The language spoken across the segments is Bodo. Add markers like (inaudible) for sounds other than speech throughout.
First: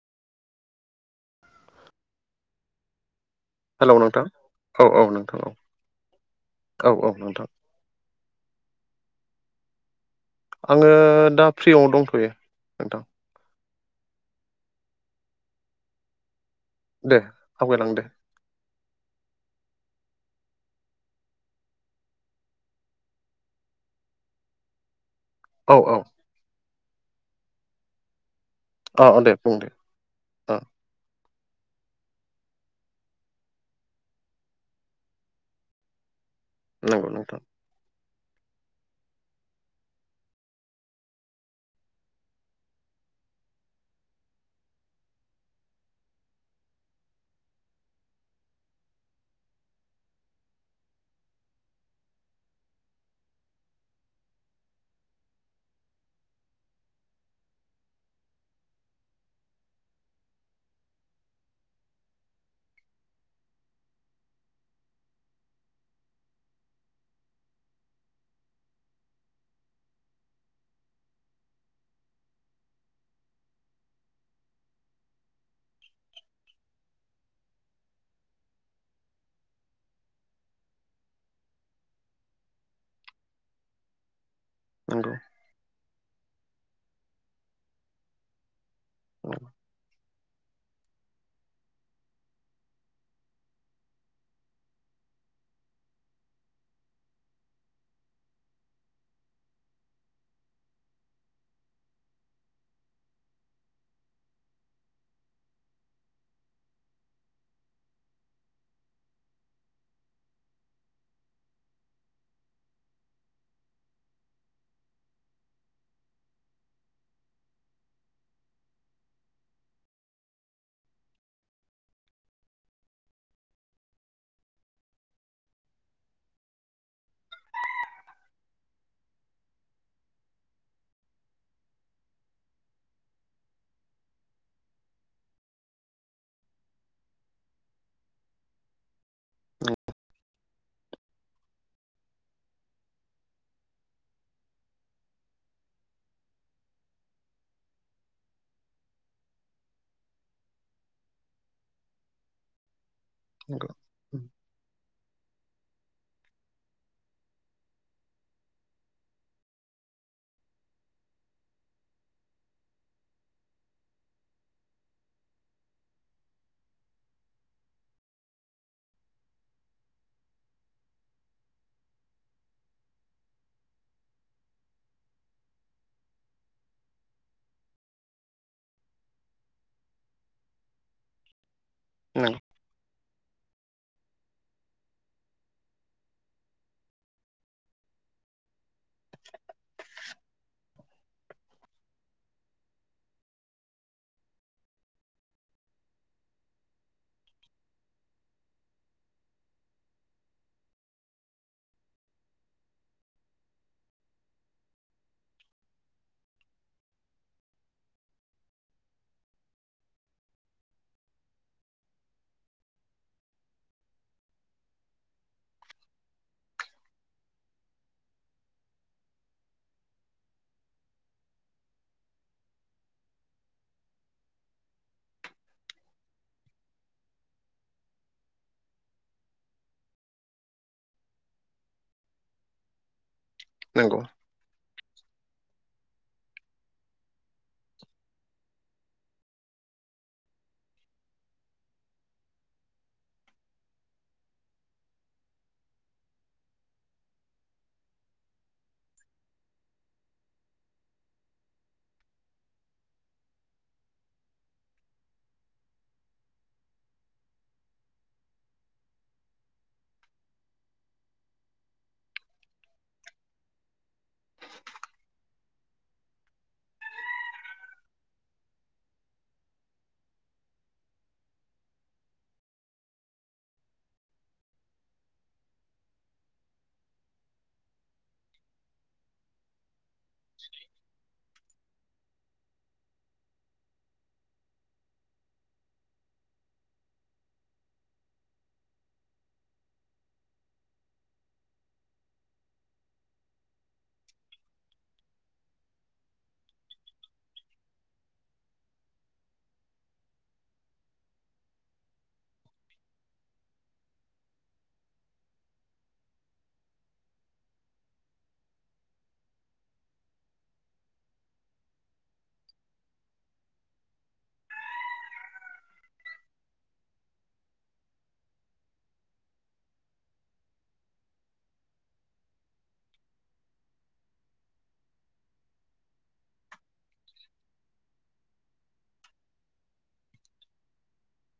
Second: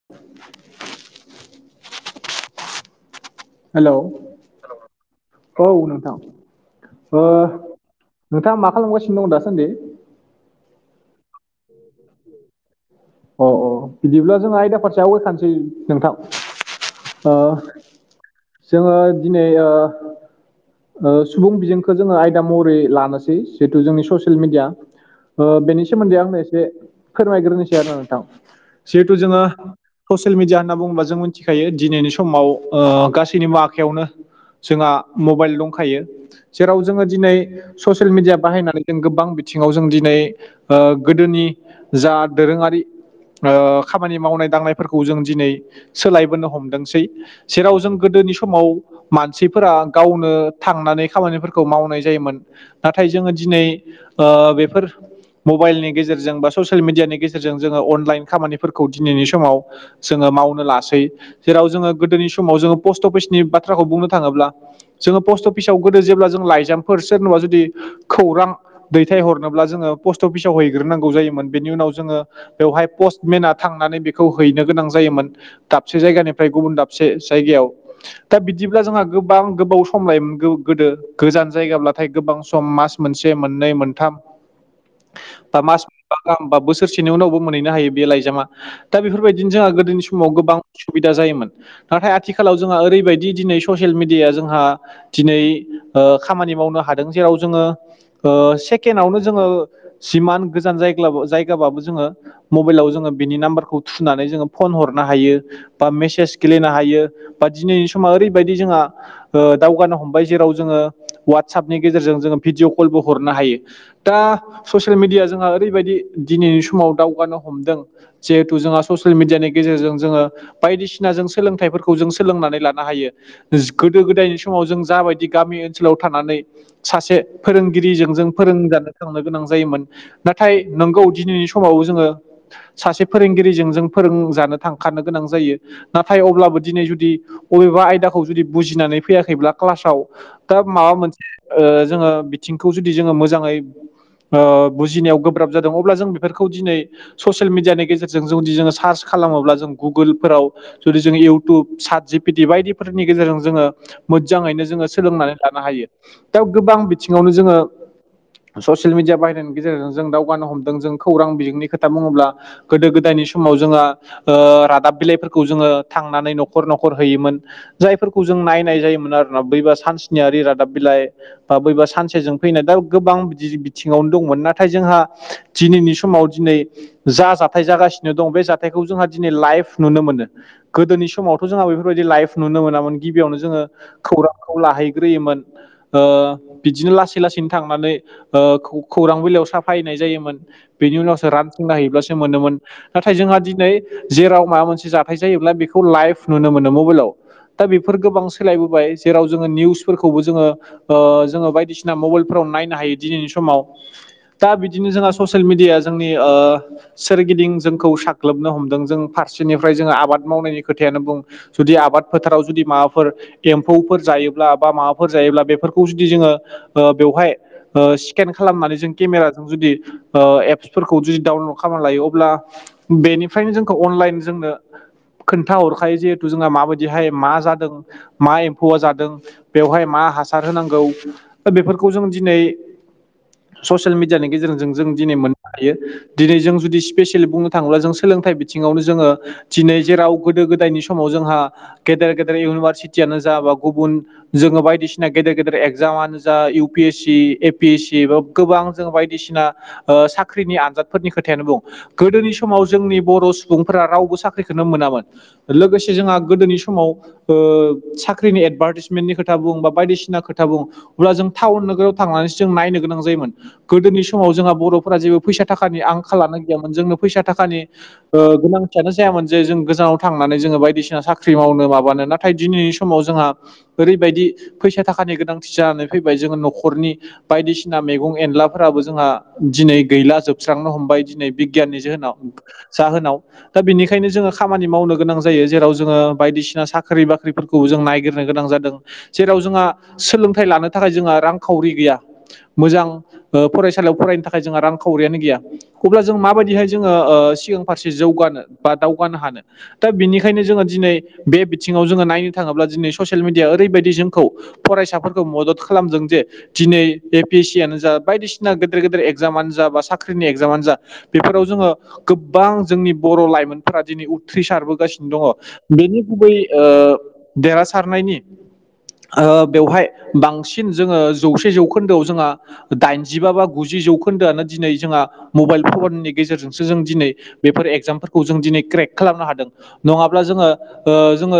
(inaudible) हेलौ नोंथां औ औ नोंथां औ। औ नोंथां औ औ नोंथां नोंथाङा मा खालामगासिनो दं दासान्दि। आङो दा फ्रियावनो दंथ'यो नोंथां। अ अ बिदिब्ला जों आयदा फारसे आवगायखानोसै दे नोंथां। ओ आवगायलां दे जोङो दिनै ओ ओ सुबुं बिजोंखौ जोङो आयदा महरै लानोसै जिहेथु जोंनि ससियेल मिडिया ओ औ बेनि औ सोमोन्दै आंनो एसे फोरमायग्रोनोसै आरो नोंथां अ जिहेथु अ दे जोङो। बुं दे ससियेल अ मिडिया होनना बुङोबा जों मिथिखायो दिनैनि समाव गासैनिबो आखायावनो जोंहा मबाइल दंखायो जेराव जोङो नंगौ दिनै नोंथां ससियेल मिडिया बाहायनानै जों गोबां बिथिङाव जों दिनै ओ गोदोनि जा दोरोङारि खामानि मावनाय दांनायफोरखौ जों दिनै सोलायबोनो हमदोंसै। जेराव जों गोदोनि समाव। मानसिफोरा गावनो थांनानै खामानिफोरखौ मावनाय जायोमोन। नाथाय जोङो दिनै बेफोर मबाइलनि गेजेरजों बा ससियेल मिडियानि गेजेरजों जोङो अनलाइन खामानिफोरखौ दिनैनि समाव जोङो मावनो लासै जेराव जोङो गोदोनि समाव जोङो पस्ट अफिसनि बाथ्राखौ बुंनो थाङोब्ला। जोङो पस्ट अफिसाव गोदो जेब्ला जों लाइजामफोर सोरनोबा जुदि खौरां। दैथाय हरनोब्ला जोङो पस्ट अफिसाव हैग्रोनांगौ जायोमोन बेनि उनाव जोङो बेवहाय पस्टमेना थांनानै बेखौ हैनो गोनां जायोमोन दाबसे जायगानिफ्राय गुबुन दाबसे जायगायाव। दा बिदिब्ला जोंहा गोबां गोबाव सम लायोमोन गोदो गोजान जायगाब्लाथाय गोबां सम मास मोनसे मोननै मोनथाम (unintelligible) बा मास मोनबा गाहामबा बोसोरसेनि उनावबो मोनहैनो हायो बे लाइजामा दा नंगौ बेफोरबायदिनो जोंहा गोदोनि समाव गोबां सुबिदा जायोमोन। नाथाय आथिखालाव जोंहा ओरैबायदि दिनै ससियेल मिडियाया जोंहा दिनै ओ खामानि मावनो हादों जेराव जोङो। ओ सेकेण्डआवनो जोङो सिमान गोजान जायग्ला- जायगाबाबो जोङो। मबाइलाव जोङो बिनि नाम्बारखौ थुनानै जोङो फन हरनो हायो। बा मेसेज गेलेनो हायो बा दिनैनि समा ओरैबायदि जोंहा ओ दावगानो हमबाय जेराव जोङो वाटसपनि गेजेरजों जोङो भिडिअ कलबो हरनो हायो। दा ससियेल मिडिया जोंहा ओरैबायदि दिनैनि समाव दावगानो हमदों। जिहेथु जोंहा ससियेल मिडियानि गेजेरजों जोङो। बायदिसिना जों सोलोंथाइफोरखौ जों सोलोंनानै लानो हायो। गोदो गोदायनि समाव जों जाबायदि गामि ओनसोलाव थानानै सासे फोरोंगिरिजों जों फोरोंजानो थांनो गोनां जायोमोन। नाथाय नोंगौ दिनैनि समाव जोङो। सासे फोरोंगिरिजों जों फोरोंजानो थांखानो गोनां जायो। नाथाय अब्लाबो दिनै जुदि अबेबा आयदाखौ जुदि बुजिनानै फैयाखैब्ला क्लासाव दा माबा मोनसे ओ जोङो बिथिंखौ जुदि जोङो मोजाङै ओ बुजिनायाव गोब्राब जादों अब्ला जों बेफोरखौ दिनै ससियेल मिडियानि गेजेरजों जों जुदि जोङो सार्च खालामोब्ला जों गुगोलफोराव जुदि जोङो इउटुब सार जिपिटि बायदिफोरनि गेजेरजों जोङो नंगौ मोजाङैनो जोङो सोलोंनानै लानो हायो दा गोबां बिथिङावनो जोङो ससियेल मिडिया भाइरेलनि गेजेरजों जों दावगानो हमदों जों खौरां बिजोंनि खोथा बुङोब्ला गोदो गोदायनि समाव जोंहा ओ रादाब बिलाइफोरखौ जोङो थांनानै न'खर न'खर हैयोमोन जायफोरखौ जों नायनाय जायोमोन आरोना बैबा सानसनियि रादाब बिलाइ बा बैबा सानसेजों फैनाय दा गोबां बि बिथिङावनो दंमोन नाथाय जोंहा दिनैनि समाव दिनै जा जाथाय जागासिनो दं बे जाथायखौ जोंहा दिनै लाइफ नुनो मोनो गोदोनि सम समावथ' जोंहा बेफोरबायदि लाइफ नंगौ नुनो मोनामोन गिबियावनो जोङो खौरांखौ लाहैग्रोयोमोन। बिदिनो लासै लासैनो थांनानै खौरां बिलाइयाव साफायैनाय जायोमोन। बेनि उनावसो रान थंना हैयोब्लासो मोनोमोन। नाथाय जोंहा दिनै जेराव माबा मोनसे जाथाय जायोब्ला बेखौ लाइभ नुनो मोनो मबाइलाव दा बेफोर गोबां सोलायबोबाय जेराव जोङो निउसफोरखौबो जोङो। जोङो बायदिसिना मबाइलफोराव नायनो हायो दिनैनि समाव दा बिदिनो जोंहा ससियेल मिडिया जोंनि सोरगिदिं जोंखौ साग्लोबनो हमदों जों फारसेनिफ्राय जों आबाद मावनायनि खोथायानो बुं जुदि आबाद फोथाराव जुदि माबाफोर एम्फौफोर जायोब्ला बा माबाफोर जायोब्ला बेफोरखौ जुदि जोङो बेवहाय ओ स्केन खालामनानै जों केमेराजों जुदि एपसफोरखौ जुदि डाउनलड खालाम लायो अब्ला बेनिफ्रायनो जोंखौ अनलाइन जोंनो खोन्थाहरखायो जिहेथु जोंहा माबायदिहाय मा जादों मा एम्फौआ जादों। बेवहाय मा हासार होनांगौ बेफोरखौ जों दिनै ससियेल नंगौ मिडियानि गेजेरजों जों दिनै मोननो हायो। दिनै जों जुदि स्पेसियेलि बुंनो थाङोब्ला जों सोलोंथाइ बिथिङावनो जोङो दिनै जेराव गोदो गोदायनि समाव जोंहा गेदेर गेदेर इउनिभारसिटियानो जाबा गुबुन जोङो बायदिसिना गेदेर गेदेर एगजामानो जा U P S C A P S C बा गोबां जों बायदिसिना साख्रिनि आनजाद फोरनि खोथायानो बुं गोदोनि समाव जोंनि बर' सुबुंफोरा रावबो साख्रिखौनो मोनामोन। लोगोसे जोंहा गोदोनि समाव साख्रिनि एडभार्टिसमेन्टनि खोथा बुं बा बायदिसिना खोथा बुं अब्ला जों टाउन नोगोराव थांनानैसो जों नायनो गोनां जायोमोन गोदोनि समाव जोंहा बर'फोरा जेबो फैसा थाखानि आंखाल लानो गैयामोन जोंनो फैसा थाखानि गोनांथियानो जायामोन जे जों गोजानाव थांनानै जोङो बायदिसिना साख्रि मावनो माबानो ना नाथाय दिनैनि समाव जोंहा ओरैबायदि फैसा थाखानि गोनांथि जानानै फैबाय जोङो न'खरनि बायदिसिना मैगं एनलाफोराबो जोंहा दिनै गैला सुस्रांनो हमबाय दिनै बिगियाननि जाहोनाव जाहोनाव दा बेनिखायनो जोङो खामानि मावनो गोनां जायो जेराव जोङो बायदिसिना साख्रि बाख्रिफोरखौ खौ जों नायगिरनो गोनां जादों जेराव जोंहा सोलोंथाइ लानो थाखाय जोंहा रांखावरि गैया मोजां फरायसालियाव फरायनो थाखाय जोंहा रांखावरियानो गैया अब्ला जों माबायदिहाय जोङो सिगां फारसे जौगानो बा दावगानो हानो दा बिनिखायनो जोङो दिनै बे बिथिङाव जोङो नायनो थाङोब्ला दिनै ससियेल मिडिया ओरैबायदि जोंखौ फरायसाफोरखौ मदद खालामदों जे दिनै ए पि एस सियनो जा बायदिसिना गेदेर गेदेर एग्जामानो जा बा साख्रिनि एग्जामानो जा बेफोराव जोङो गोबां जोंनि बर' लाइमोनफोरा दिनै उथ्रिसारबोगासिनो दङ बेनि गुबै देरहासारनायनि ओ बेवहाय बांसिन जोङो जौसे जौखोन्दोआव जोंहा दाइनजिबा बा गुजि जौखोन्दोआनो दिनै जोंहा मबाइल फननि गेजेरजोंसो जों दिनै बेफोर एगजामफोरखौ जों दिनै क्रेक खालामनो हादों नङाब्ला जोङो ओ जोङो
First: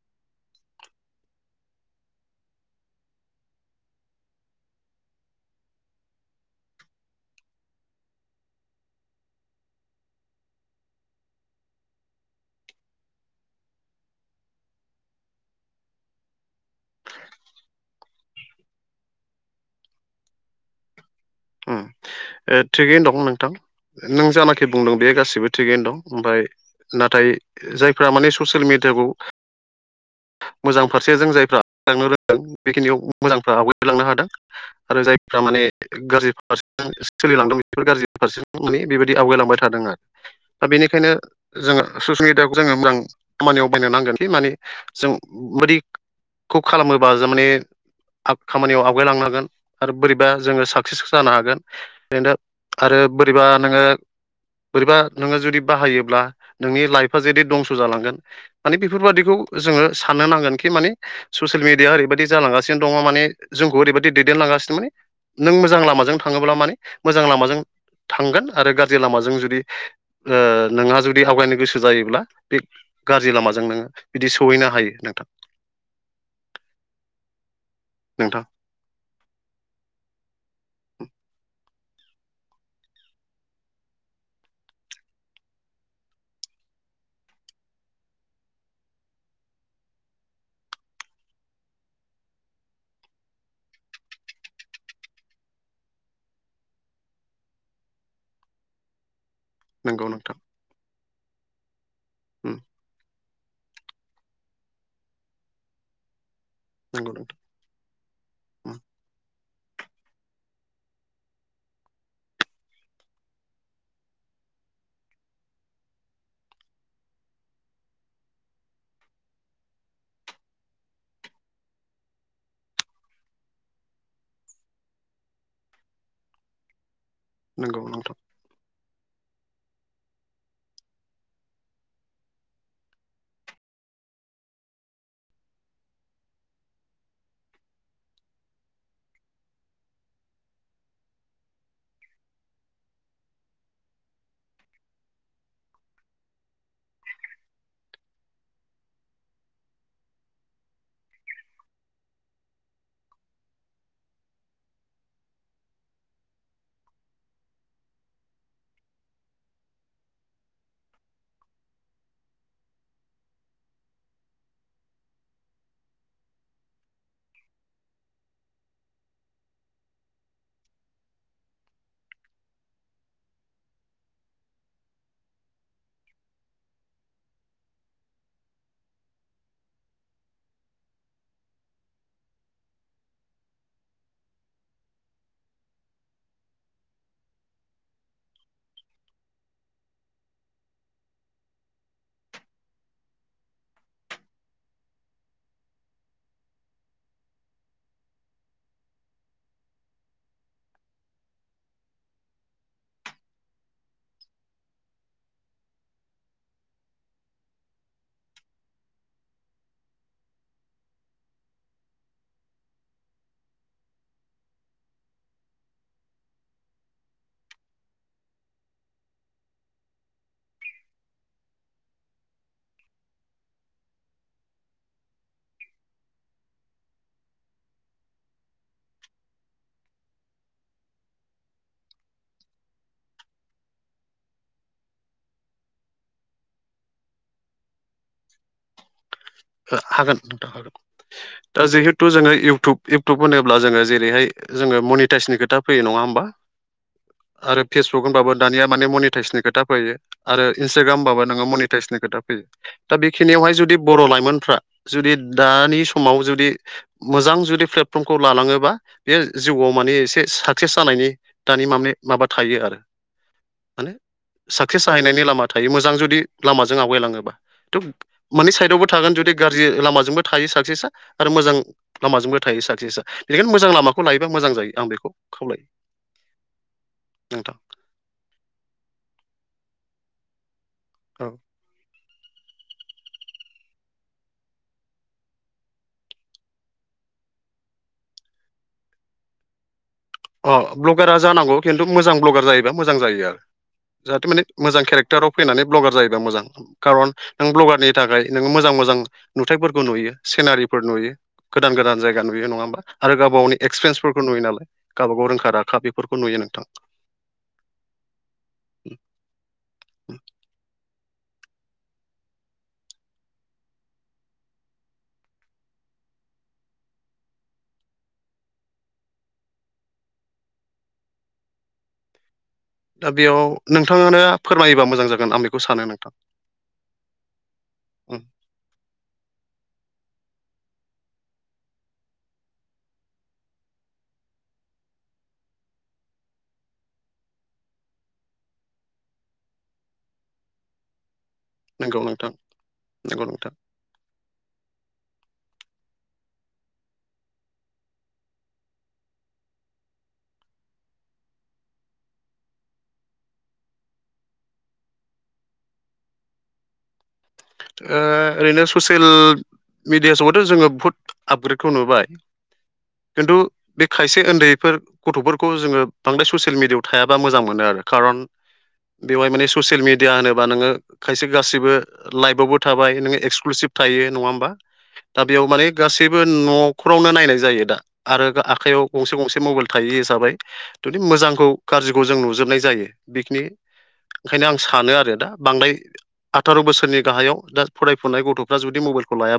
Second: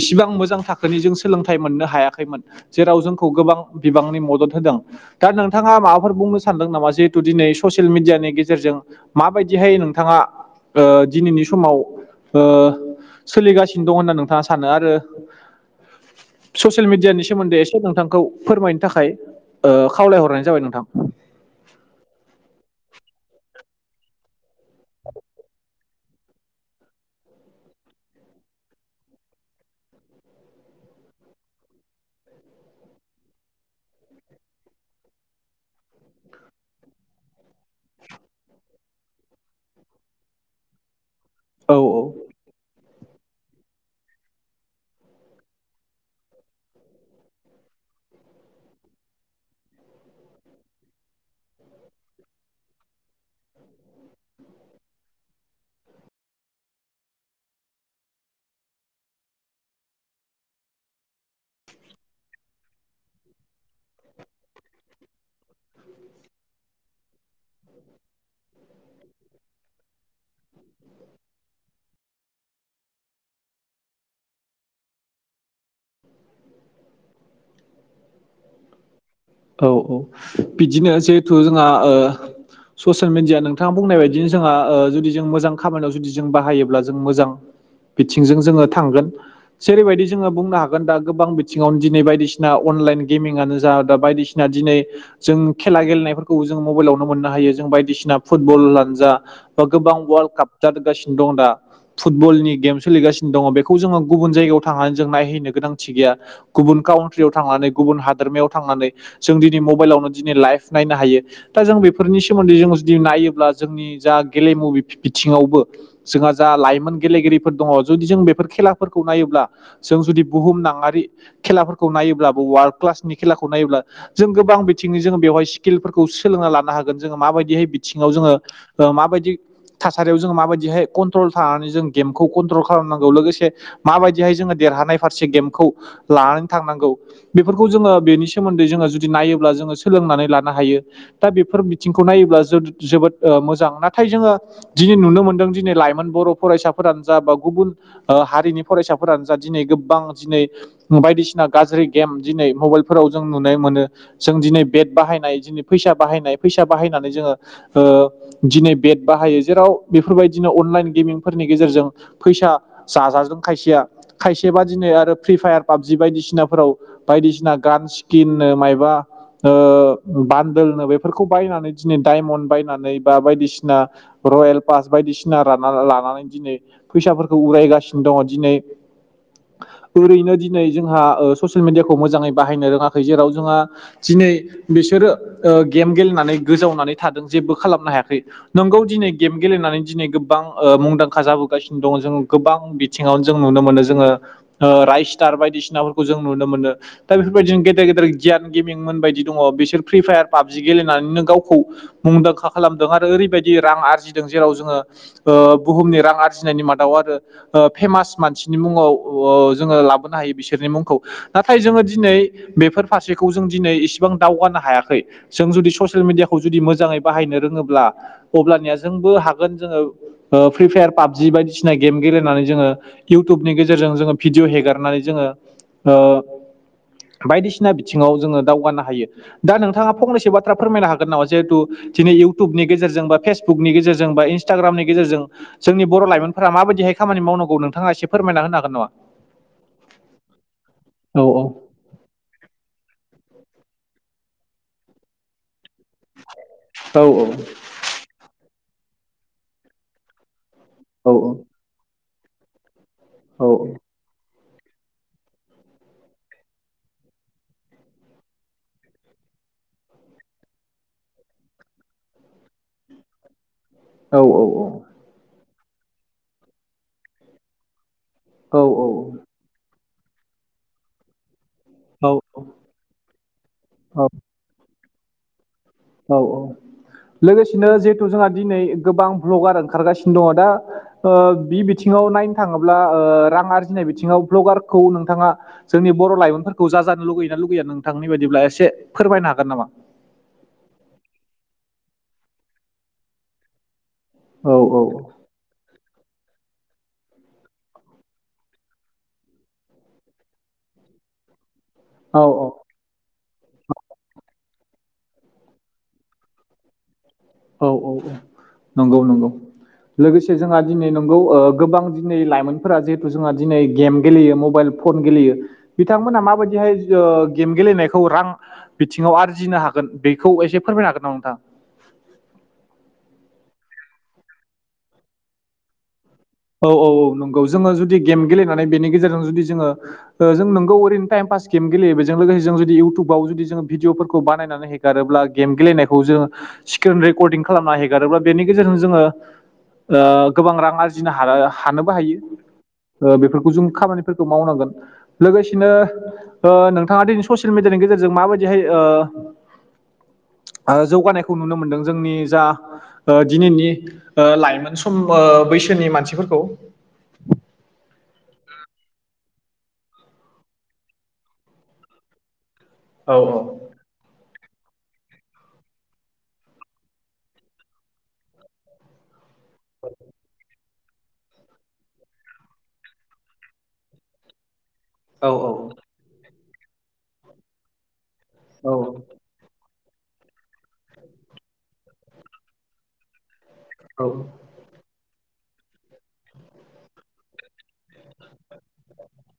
इसिबां मोजां थाखोनि जों सोलोंथाइ मोननो हायाखैमोन जेराव जोंखौ गोबां बिबांनि मदद होदों दा नोंथाङा माबाफोर बुंनो सानदों नामा जिहेथु दिनै ससियेल मेडियानि गेजेरजों माबायदिहाय नोंथाङा ओ दिनैनि समाव ओ सोलिगासिनो दं होनना नोंथाङा सानो आरो ससियेल मिडियानि सोमोन्दै एसे नोंथांखौ फोरमायनो थाखाय ओ खावलायहरनाय जाबाय नोंथां थिगैनो दं नोंथां नों जानाखि बुंदों बे गासिबो थिगैनो दं ओमफ्राय नाथाय जायफ्रा माने ससियेल मेडियाखौ मोजां फारसे जों जायफ्रा आवगालांनो रोंदों बेखिनियाव मोजांफ्रा आवगायबोलांनो हादों आरो जायफोरा माने गाज्रि फारसे सोलिलांदों बि गाज्रि फारसे माने बेबायदि बिदि आवगायलांबाय थादों आरो दा बेनिखायनो औ जोङो ससियेल मिडियाखौ जोङो मोजां खामानियाव बायनो नांगोनदि माने जों बोरै खौ खालामोबा जों माने खामानियाव आवगायलांनो हागोन आरो बोरैबा जोङो साक्सेस जानो हागोन ओरैनो आरो बोरैबा नोङो बोरैबा नोङो जुदि बाहायोब्ला नोंनि लाइफआ जुदि दंस जालांगोन माने बेफोरबादिखौ जोङो साननो नांगोनखि माने ससियेल मिडिया ओरैबायदि जालांगासिनो दङ माने जोंखौ ओरैबायदि दैदेनलांगासिनो माने नों जों थाङोब्ला माने मोजां लामाजों थांगोन आरो गारजि लामजों जुदि ओ नोंहा जुदि आवगायनो गोसो जायोब्ला बे गाज्रि लामाजों नोङो बिदि सहैनो हायो नोंथां नोंथां औ औ बिदिनो जिहेथु जोंहा ओ ससियेल मिडिया नोंथाङा बुंनाय बायदिनो जोंहा जुदि जों मोजां खामानियाव जुदि जों बाहायोब्ला जों मोजां बिथिंजों जोङो थांगोन जेरैबायदि जोङो बुंनो हागोन हागोन दा गोबां बिथिङावनो दिनै बायदिसिना अनलाइन गेमिंआनो जा दा बायदिसिना दिनै जों खेला गेलेनायफोरखौबो जों मबाइलावनो मोननो हायो जों बायदिसिना फुटबलानो जा बा गोबां नंगौ वर्ल्ड नोंथां काप जादोगासिनो दं दा फुटबलनि उम गेम सोलिगासिनो दङ बेखौ जोङो गुबुन जायगायाव थांनानै जों नायहैनो गोनांथि गैया गुबुन नंगौ काउन्ट्रियाव नोंथां थांनानै गुबुन हादोरमायाव उम थांनानै जों दिनै मबाइलावनो दिनै लाइभ नायनो हायो दा जों बेफोरनि सोमोन्दै जों जुदि नायोब्ला जोंनि जा गेलेमु बिथिङावबो जोंहा जा लाइमोन गेलेगिरिफोर दङ जुदि जों बेफोर खेलाफोरखौ नायोब्ला जों जुदि बुहुमनााङारि खेलाफोरखौ नायोब्लाबो वार्लड क्लासनि खेलाखौ नायोब्ला जों गोबां बिथिंङै जोङो बेवहाय स्किलफोरखौ सोलोंना लानो हागोन जोङो माबायदिहाय नंगौ बिथिङाव नोंथां जोङो माबायदि थासारियाव जों माबायदिहाय कन्ट्रल थानानै जों गेमखौ कन्ट्रल खालामनांगौ लोगोसे माबायदिहाय जोङो देरहानाय फारसे गेमखौ लानानै थांनांगौ बेफोरखौ जोङो बेनि सोमोन्दै जोङो जुदि नायोब्ला जोङो सोलोंनानै लानो हायो दा बेफोर बिथिंखौ नायोब्ला जोबोद मोजां नाथाय जोङो दिनै नुनो मोन्दों दिनै लाइमोन बर' फरायसाफोरानो जा बा गुबुन हारिनि फरायसाफोरानो जा दिनै गोबां दिनै बायदिसिना गाज्रि गेम दिनै मबाइलफोराव जों नुनाय मोनो जों दिनै बेट बाहायनाय दिनै फैसा बाहायनाय फैसा बाहायनानै जोङो ओ दिनै बेट बाहायो जेराव बेफोरबायदिनो अनलाइन गेमिंफोरनि गेजेरजों फैसा जाजाजों खायसेया एबा दिनोै आरो फ्रि फायार पाबजि बायदिसिनाफोराव बायदिसिना गान स्किननो मबा ओ बान्दोलनो बेफोरखौ बायनानै दिनै डायमन्ड बायनानै बा बायदिसिना रयेल पास बायदिसिना राना लानानै दिनै फैसाफोरखौ उरायगासिनो दङ दिनै ओरैनो दिनै जोंहा ससियेल मिडियाखौ मोजाङै बाहायनो रोङाखै जेराव जोंहा दिनै बिसोरो गेम गेलेनानै गोजावनानै थादों जेबो खालामनो हायाखै। नोंगौ दिनै गेम गेलेनानै दिनै गोबां मुंदांखा जाबोगासिनो दङ जों गोबां बिथिङावनो जों नुनो मोनो जोङो राइसटार बायदिसिनाफोरखौ जों नुनो मोनो। दा बेफोरबायदिनो गेदेर गेदेर गियान गेमिंमोन बायदि दङ बिसोर फ्रि फायार पाबजि गेलेनानैनो गावखौ मुंदांखा खालामदों आरो ओरैबायदि रां आरजिदों जेराव जोङो बुहुमनि रां आरजिनायनि मादाव आरो फेमास मानसिनि मुङाव जोङो लाबोनो हायो बिसोरनि मुंखौ। नाथाय जोङो दिनै बेफोर फारसेखौ जों दिनै इसिबां दावगानो हायाखै। जों जुदि ससियेल मिडियाखौ जुदि मोजाङै बाहायनो रोङोब्ला अब्लानिया जोंबो हागोन जोङो फ्रि फायार पाबजि बायदिसिना गेम गेलेनानै जोङो इउटुबनि गेजेर गेजेरजों जोङो भिडि' हेगारनानै जोङो ओ बायदिसिना बिथिङाव जोङो दावगानो हायो। दा नोंथाङा फंनैसो बाथ्रा फोरमायनो हागोन नामा जिहेथु दिनै इउटुबनि गेजेरजों बा फेस बुकनि गेजेरजों बा इन्स्टाग्रामनि गेजेरजों जोंनि बर' लाइमोनफोरा माबायदिहाय खामानि मावनांगौ नोंथाङा एसे फोरमायना होनो हागोन नामा? हागोन नोंथां हागोन औ दा जिहेत थु जोङो इउटुब इउटुब होनोब्ला जोङो जेरैहाय जोङो मनिटाइसनि खोथा फैयो नङा होम बा आरो फेसबुक होनबाबो दानिया माने मनिताइसनि खोथा फैयो। आरो इन्सटाग्राम औ बाबो नोङो मनिटाइसनि खोथा फैयो दा औ बेखिनियावहाय जुदि बर' लाइमोन फ्रा जुदि दानि समाव जुदि मोजां जुदि प्लेटफर्मखौ लालाङोबा बे जिउआव माने एसे साक्सेस जानायनि दानि मानि माबा थायो आरो (inaudible) माने औ साक्सेस जाहैनायनि लामा थायो मोजां जुदि लामाजों आवगायलाङोबा थ' मोननै साइडआवबो थागोन जुदि गाज्रि लामाजोंबो थायो साक्सेसा आरो मोजां औ लामाजोंबो थायो साैसा बेनिखायनो मोजां लामाखौ औ लायोबा मोजां जायो आं बेखौ खावलायो। औ औ नोंथां लोगोसेनो जिहेथु जोंहा दिनै गोबां भ्लगार ओंखारगासिनो दङ दा औ बि बिथिङाव नायनो थाङोब्ला रां आरजिनाय बिथिङाव भ्लगारखौ नोंथाङा जोंनि बर' लाइमोनफोरखौ जाजानो लुगैयोना लुगैया नोंथांनि बायदिब्ला एसे फोरमायनो हागोन नामा? अ ब्लगारा जानांगौ खिन्थु मोजां ब्लगार जायोबा मोजां जायो आरो जाहाथे माने औ औ मोजां केरेक्टाराव फैनानै ब्लगार जायोबा मोजां। खारन नों ब्लगारनि थाखाय नोङो मोजां मोजां नुथायफोरखौ नुयो सिनारिफोर नुयो। गोदान गोदान औ जायगा नुयो नङा होमबा आरो गावबा गावनि एक्सपिरिन्सफोरखौ नुयो नालाय। गावबा गाव रोंखा राखा बेफोरखौ नुयो नोंथां। औ औ औ नंगौ नंगौ लोगोसे जोंहा दिनै नंगौ गोबां दिनै लाइमोनफोरा जिहेथु जोंहा दिनै गेम गेलेयो मबाइल फन गेलेयो बिथांमोनहा माबायदिहाय गेम गेलेनायखौ रां बिथिङाव आरजिनो हागोन बेखौ एसे फोरमाय हागोन नामा नोंथां? दा बेयाव नोंथाङानो फोरमायोबा मोजां जागोन आं बेखौ सानो नोंथां। औ-औ-औ नंगौ जोङो जुदि उम, गेम गेलेनानै बेनि गेजेरजों जुदि जोङो जों नोंगौ ओरैनो टाइमपास गेम गेलेयो बेजों लोगोसे जों जुदि इउटुबाव जुदि जोंङो भिदिअफोरखौ बानायनानै हे गारोब्ला गेम गेलेनायखौ जोङो स्क्रिन रेकर्डदिं खालामना हेगारोब्ला बेनि गेजेरजों जोङो ओ गोबां रां आरजिनो हा हानोबो नंगौ नोंथां हायो नंगौ नोंथां बेफोरखौ जों खामानि फोरखौ मावनांगोन लोगोसेनो नोंथाङा दिनै ससियेल मिडियानि गेजेरजों माबायदिहाय ओ जौगानायखौ नुनो मोन्दों जोंनि जा ओ दिनैनि ओ लाइमोन सम बैसोनि मानसिफोरखौ ओ ओरैनो ससियेल मिडिया समावथ' जोङो बुहुद आपग्रेडखौ नुबाय औ खिन्थु बे खायसे उन्दैफोर गथ'फोरखौ जोङो बांद्राय ससियेल मिडियाव थायाबा मोजां मोनो आरो खारन बेवहाय माने। ससियेल मिडिया होनोबा नोङो खायसे गासिबो लाइभआवबो थाबाय नोङो एक्सक्लुसिभ थायो नङा होमबा दा बेयाव औ माने औ गासै बो न'खरावनो नाय जायो दा आरो औ आखायाव गंसे गंसे मबाइल थायो हिसाबै जुदि मोजांखौ गाज्रिखौ जों नुजोबनाय जायो बेखिनि औ ओंखायनो आं सानो आरो दा बांद्राय आथार' बोसोरनि गाहायाव दा फरायफुनाय गथ'फ्रा जुदि मबाइलखौ लायाबा